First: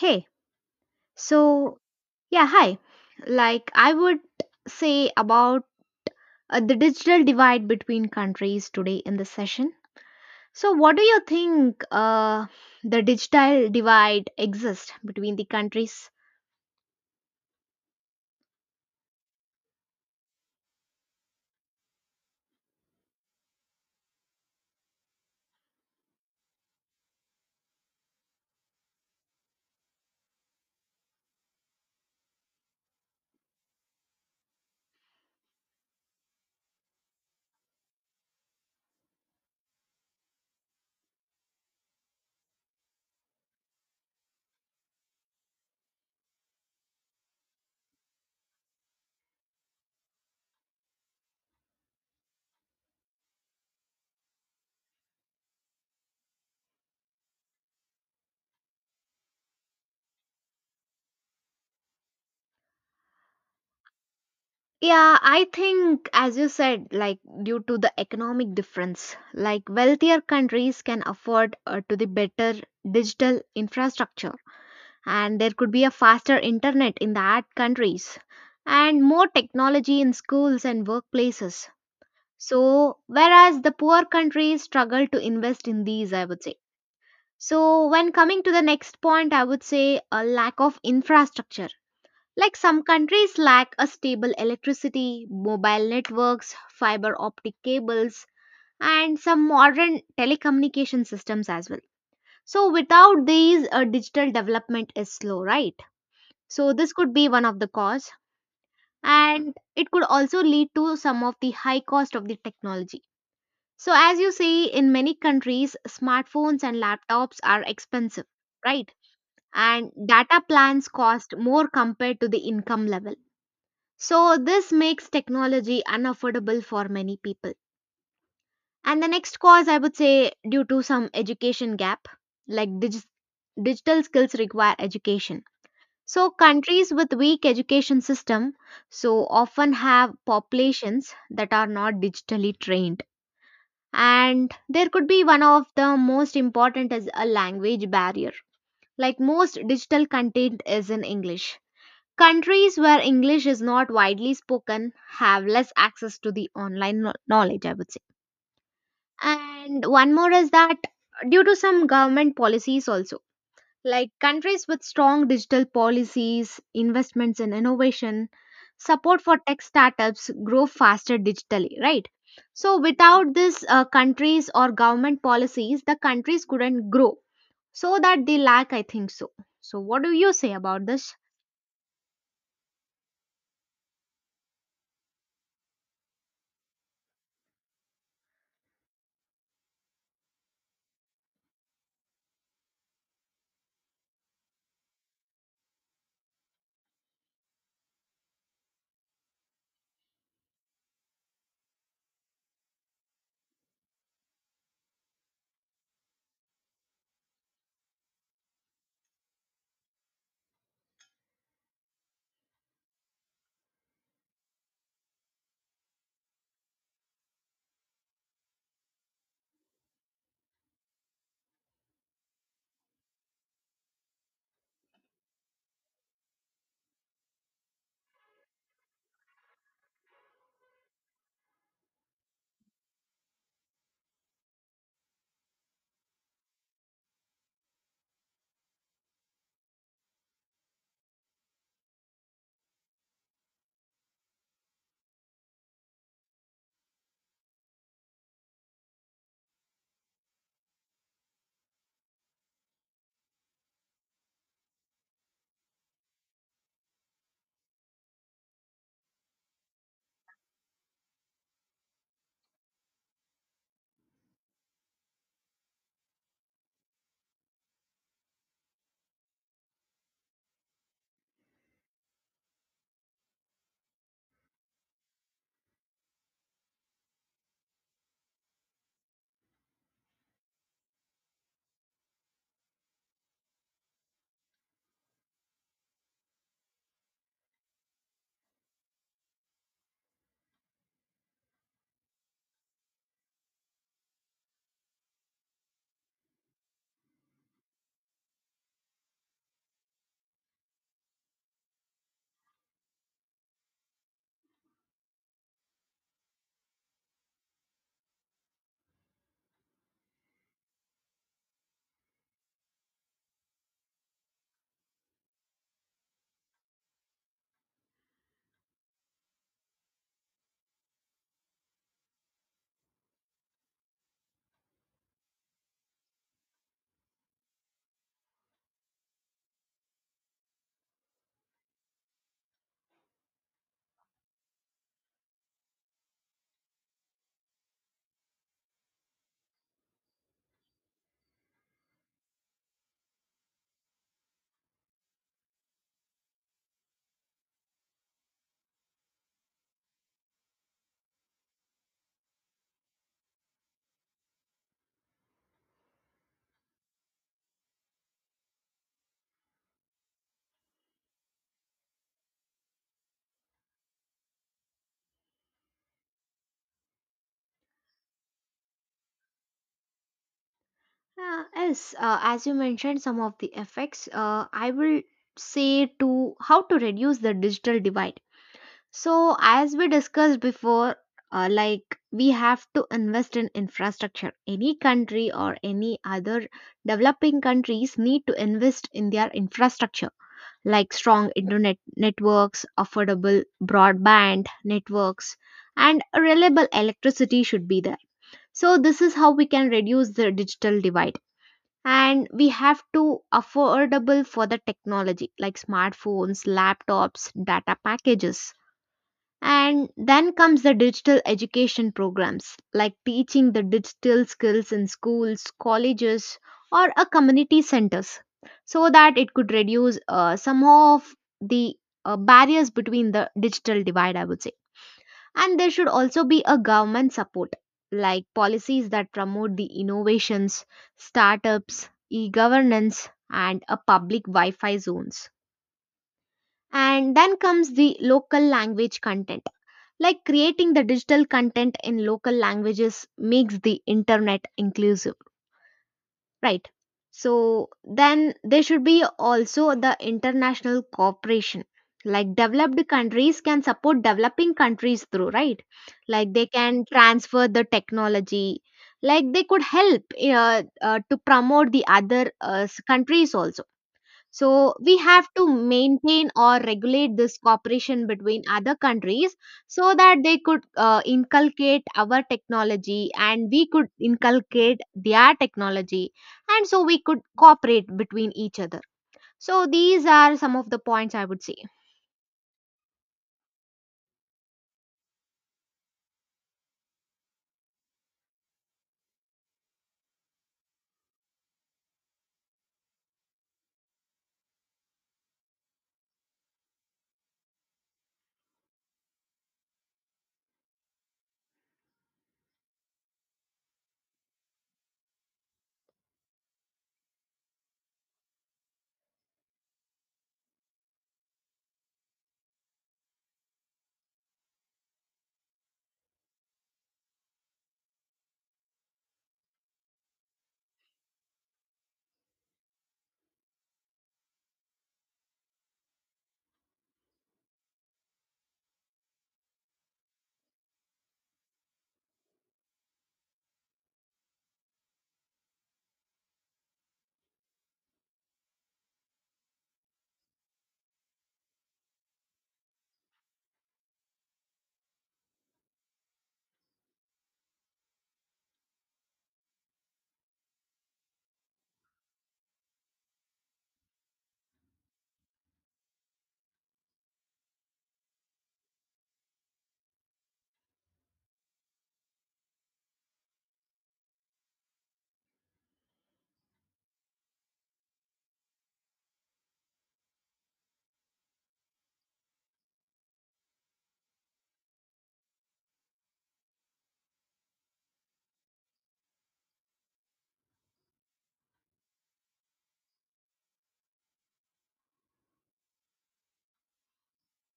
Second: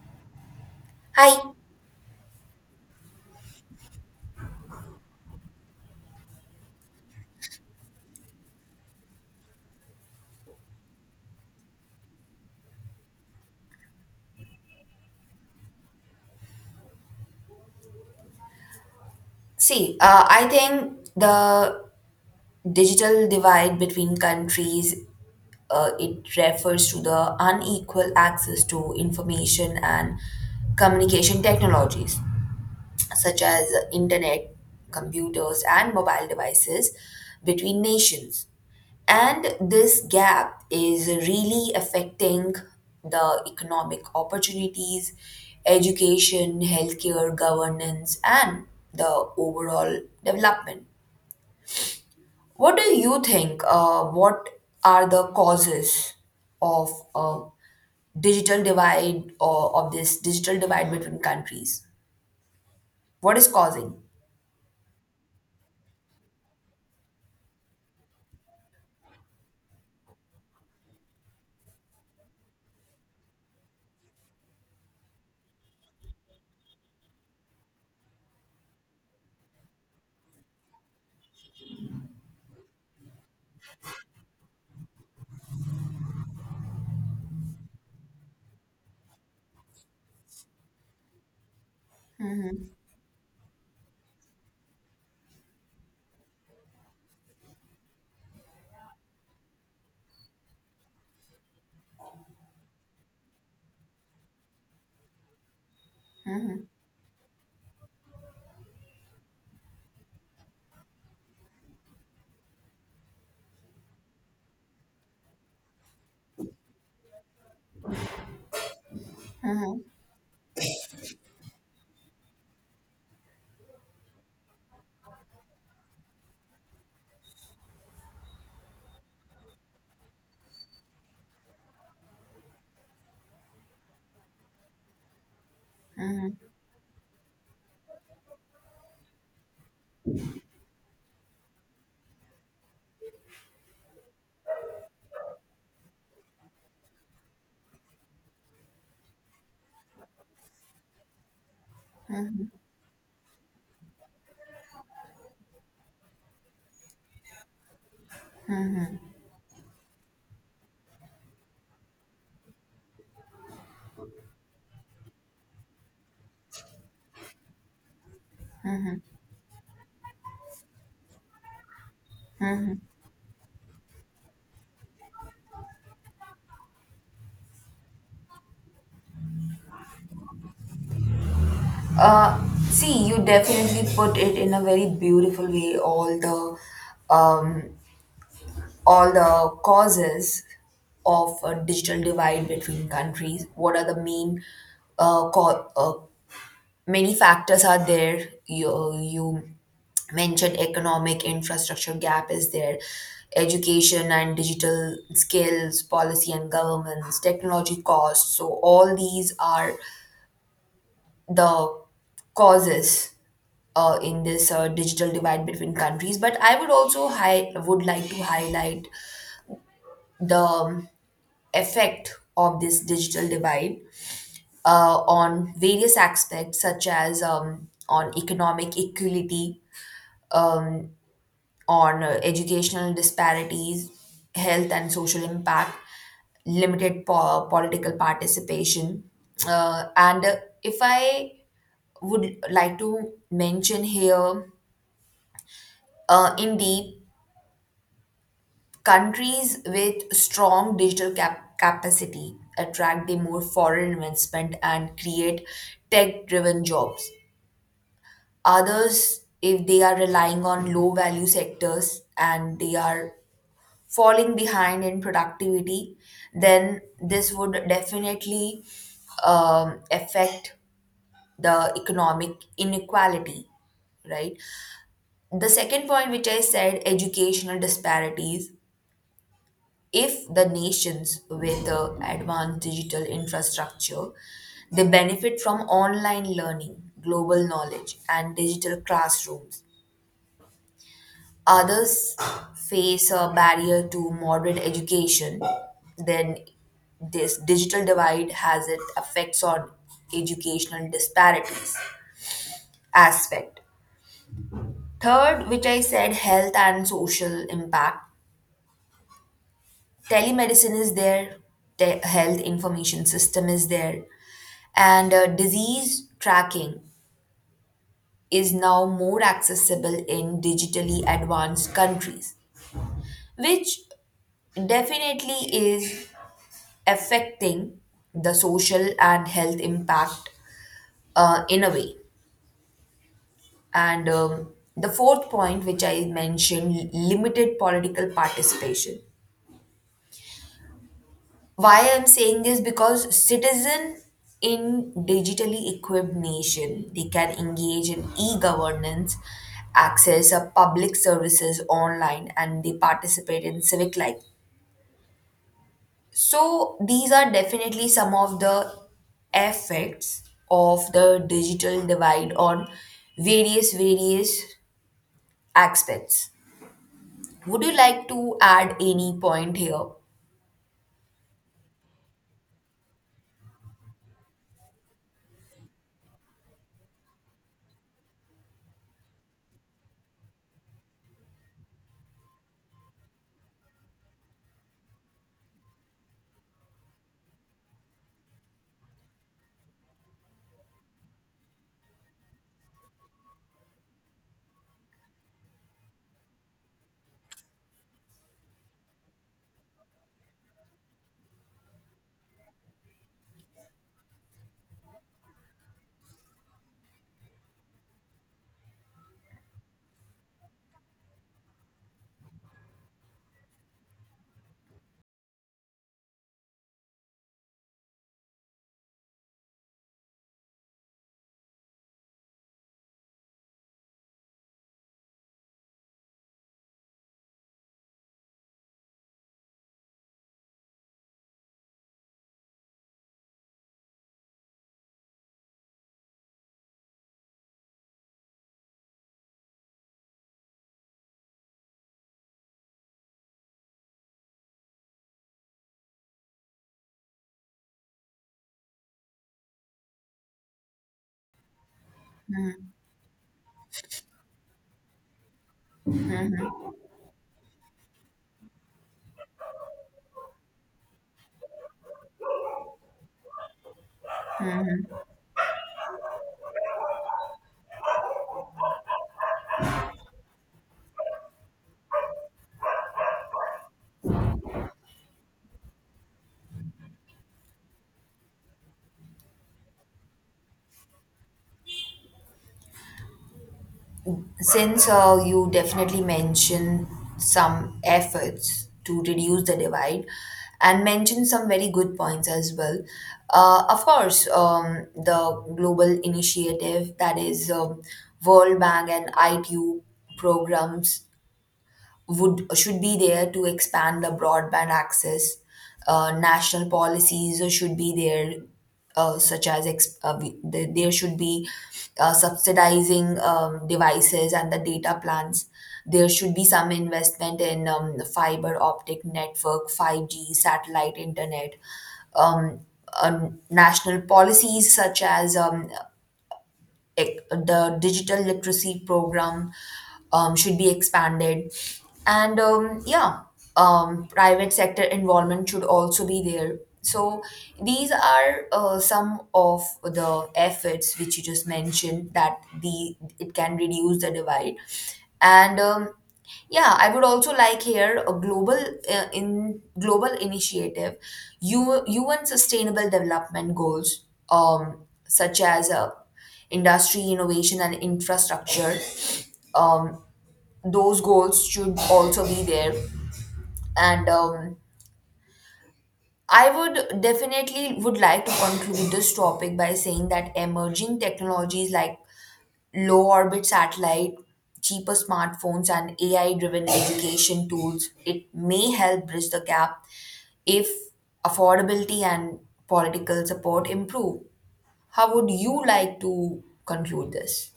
Hey, Hi. so yeah, hi. Like I would say about the digital divide between countries today in this session. So, what do you think the digital divide exists between the countries? See, I think the digital divide between countries, it refers to the unequal access to information and communication technologies, such as internet, computers, and mobile devices between nations. And this gap is really affecting the economic opportunities, education, healthcare, governance, and the overall development. What do you think? What are the causes of a digital divide or of this digital divide between countries? What is causing? Yeah, I think, as you said, like due to the economic difference, like wealthier countries can afford to the better digital infrastructure, and there could be a faster internet in that countries and more technology in schools and workplaces. So whereas the poor countries struggle to invest in these, I would say. So when coming to the next point, I would say a lack of infrastructure, like some countries lack a stable electricity, mobile networks, fiber optic cables, and some modern telecommunication systems as well. So without these, digital development is slow, right? So this could be one of the cause, and it could also lead to some of the high cost of the technology. So as you say, in many countries smartphones and laptops are expensive, right? And data plans cost more compared to the income level. So this makes technology unaffordable for many people. And the next cause I would say due to some education gap, like digital skills require education. So countries with weak education system so often have populations that are not digitally trained. And there could be one of the most important is a language barrier, like most digital content is in English. Countries where English is not widely spoken have less access to the online knowledge, I would say. And one more is that due to some government policies also, like countries with strong digital policies, investments in innovation, support for tech startups grow faster digitally, right? So, without these, countries or government policies, the countries couldn't grow. So, that they lack, I think so. So, what do you say about this? Uh, See, you definitely put it in a very beautiful way, all the causes of a digital divide between countries? What are the main uh, co- uh, many factors are there? You mentioned economic infrastructure gap is there, education and digital skills, policy and governments, technology costs. So all these are the causes in this digital divide between countries. But I would also would like to highlight the effect of this digital divide on various aspects, such as on economic equality, um, on educational disparities, health and social impact, limited political participation. And If I would like to mention here, in deep, countries with strong digital capacity attract the more foreign investment and create tech driven jobs. Others, if they are relying on low value sectors and they are falling behind in productivity, then this would definitely affect the economic inequality, right? The second point, which I said, educational disparities, if the nations with advanced digital infrastructure, they benefit from online learning, global knowledge and digital classrooms, others face a barrier to modern education, then this digital divide has its effects on educational disparities aspect. Third, which I said, health and social impact, telemedicine is there, health information system is there, and disease tracking is now more accessible in digitally advanced countries, which definitely is affecting the social and health impact in a way. And the fourth point, which I mentioned, limited political participation. Why I'm saying this, because citizen in digitally equipped nation, they can engage in e-governance, access a public services online, and they participate in civic life. So these are definitely some of the effects of the digital divide on various aspects. Would you like to add any point here? Yes, as you mentioned, some of the effects, I will say to how to reduce the digital divide. So, as we discussed before, like we have to invest in infrastructure. Any country or any other developing countries need to invest in their infrastructure, like strong internet networks, affordable broadband networks, and reliable electricity should be there. So, this is how we can reduce the digital divide. And we have to affordable for the technology like smartphones, laptops, data packages, and then comes the digital education programs like teaching the digital skills in schools, colleges, or a community centers, so that it could reduce some of the barriers between the digital divide, I would say. And there should also be a government support like policies that promote the innovations, startups, e governance, and a public Wi Fi zones, and then comes the local language content. Like creating the digital content in local languages makes the internet inclusive, right? So then there should be also the international cooperation. Like developed countries can support developing countries through, right? Like they can transfer the technology, like they could help to promote the other countries also. So we have to maintain or regulate this cooperation between other countries so that they could inculcate our technology and we could inculcate their technology, and so we could cooperate between each other. So these are some of the points I would say. Since you definitely mentioned some efforts to reduce the divide and mentioned some very good points as well. Of course, the global initiative, that is, World Bank and ITU programs would should be there to expand the broadband access. National policies should be there, such as there should be subsidizing devices and the data plans. There should be some investment in fiber optic network, 5G, satellite internet, um, national policies such as the digital literacy program should be expanded, and private sector involvement should also be there. So these are some of the efforts which you just mentioned, that the it can reduce the divide. and um, yeah, I would also like here a global, in global initiative, UN Sustainable Development Goals, um, such as industry innovation and infrastructure. Um, those goals should also be there, and I would definitely would like to conclude this topic by saying that emerging technologies like low orbit satellite, cheaper smartphones, and AI driven education tools, it may help bridge the gap if affordability and political support improve. How would you like to conclude this?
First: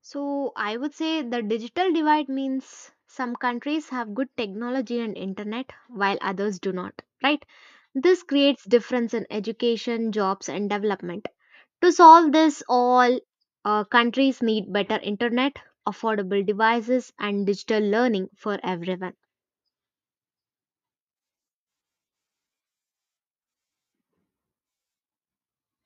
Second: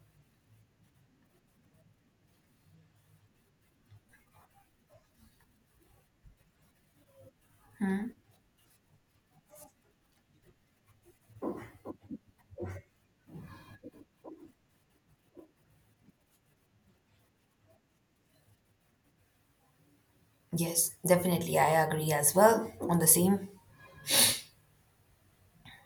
So I would say the digital divide means some countries have good technology and internet while others do not, right? This creates difference in education, jobs, and development. To solve this, all countries need better internet, affordable devices, and digital learning for everyone. Yes, definitely. I agree as well on the same.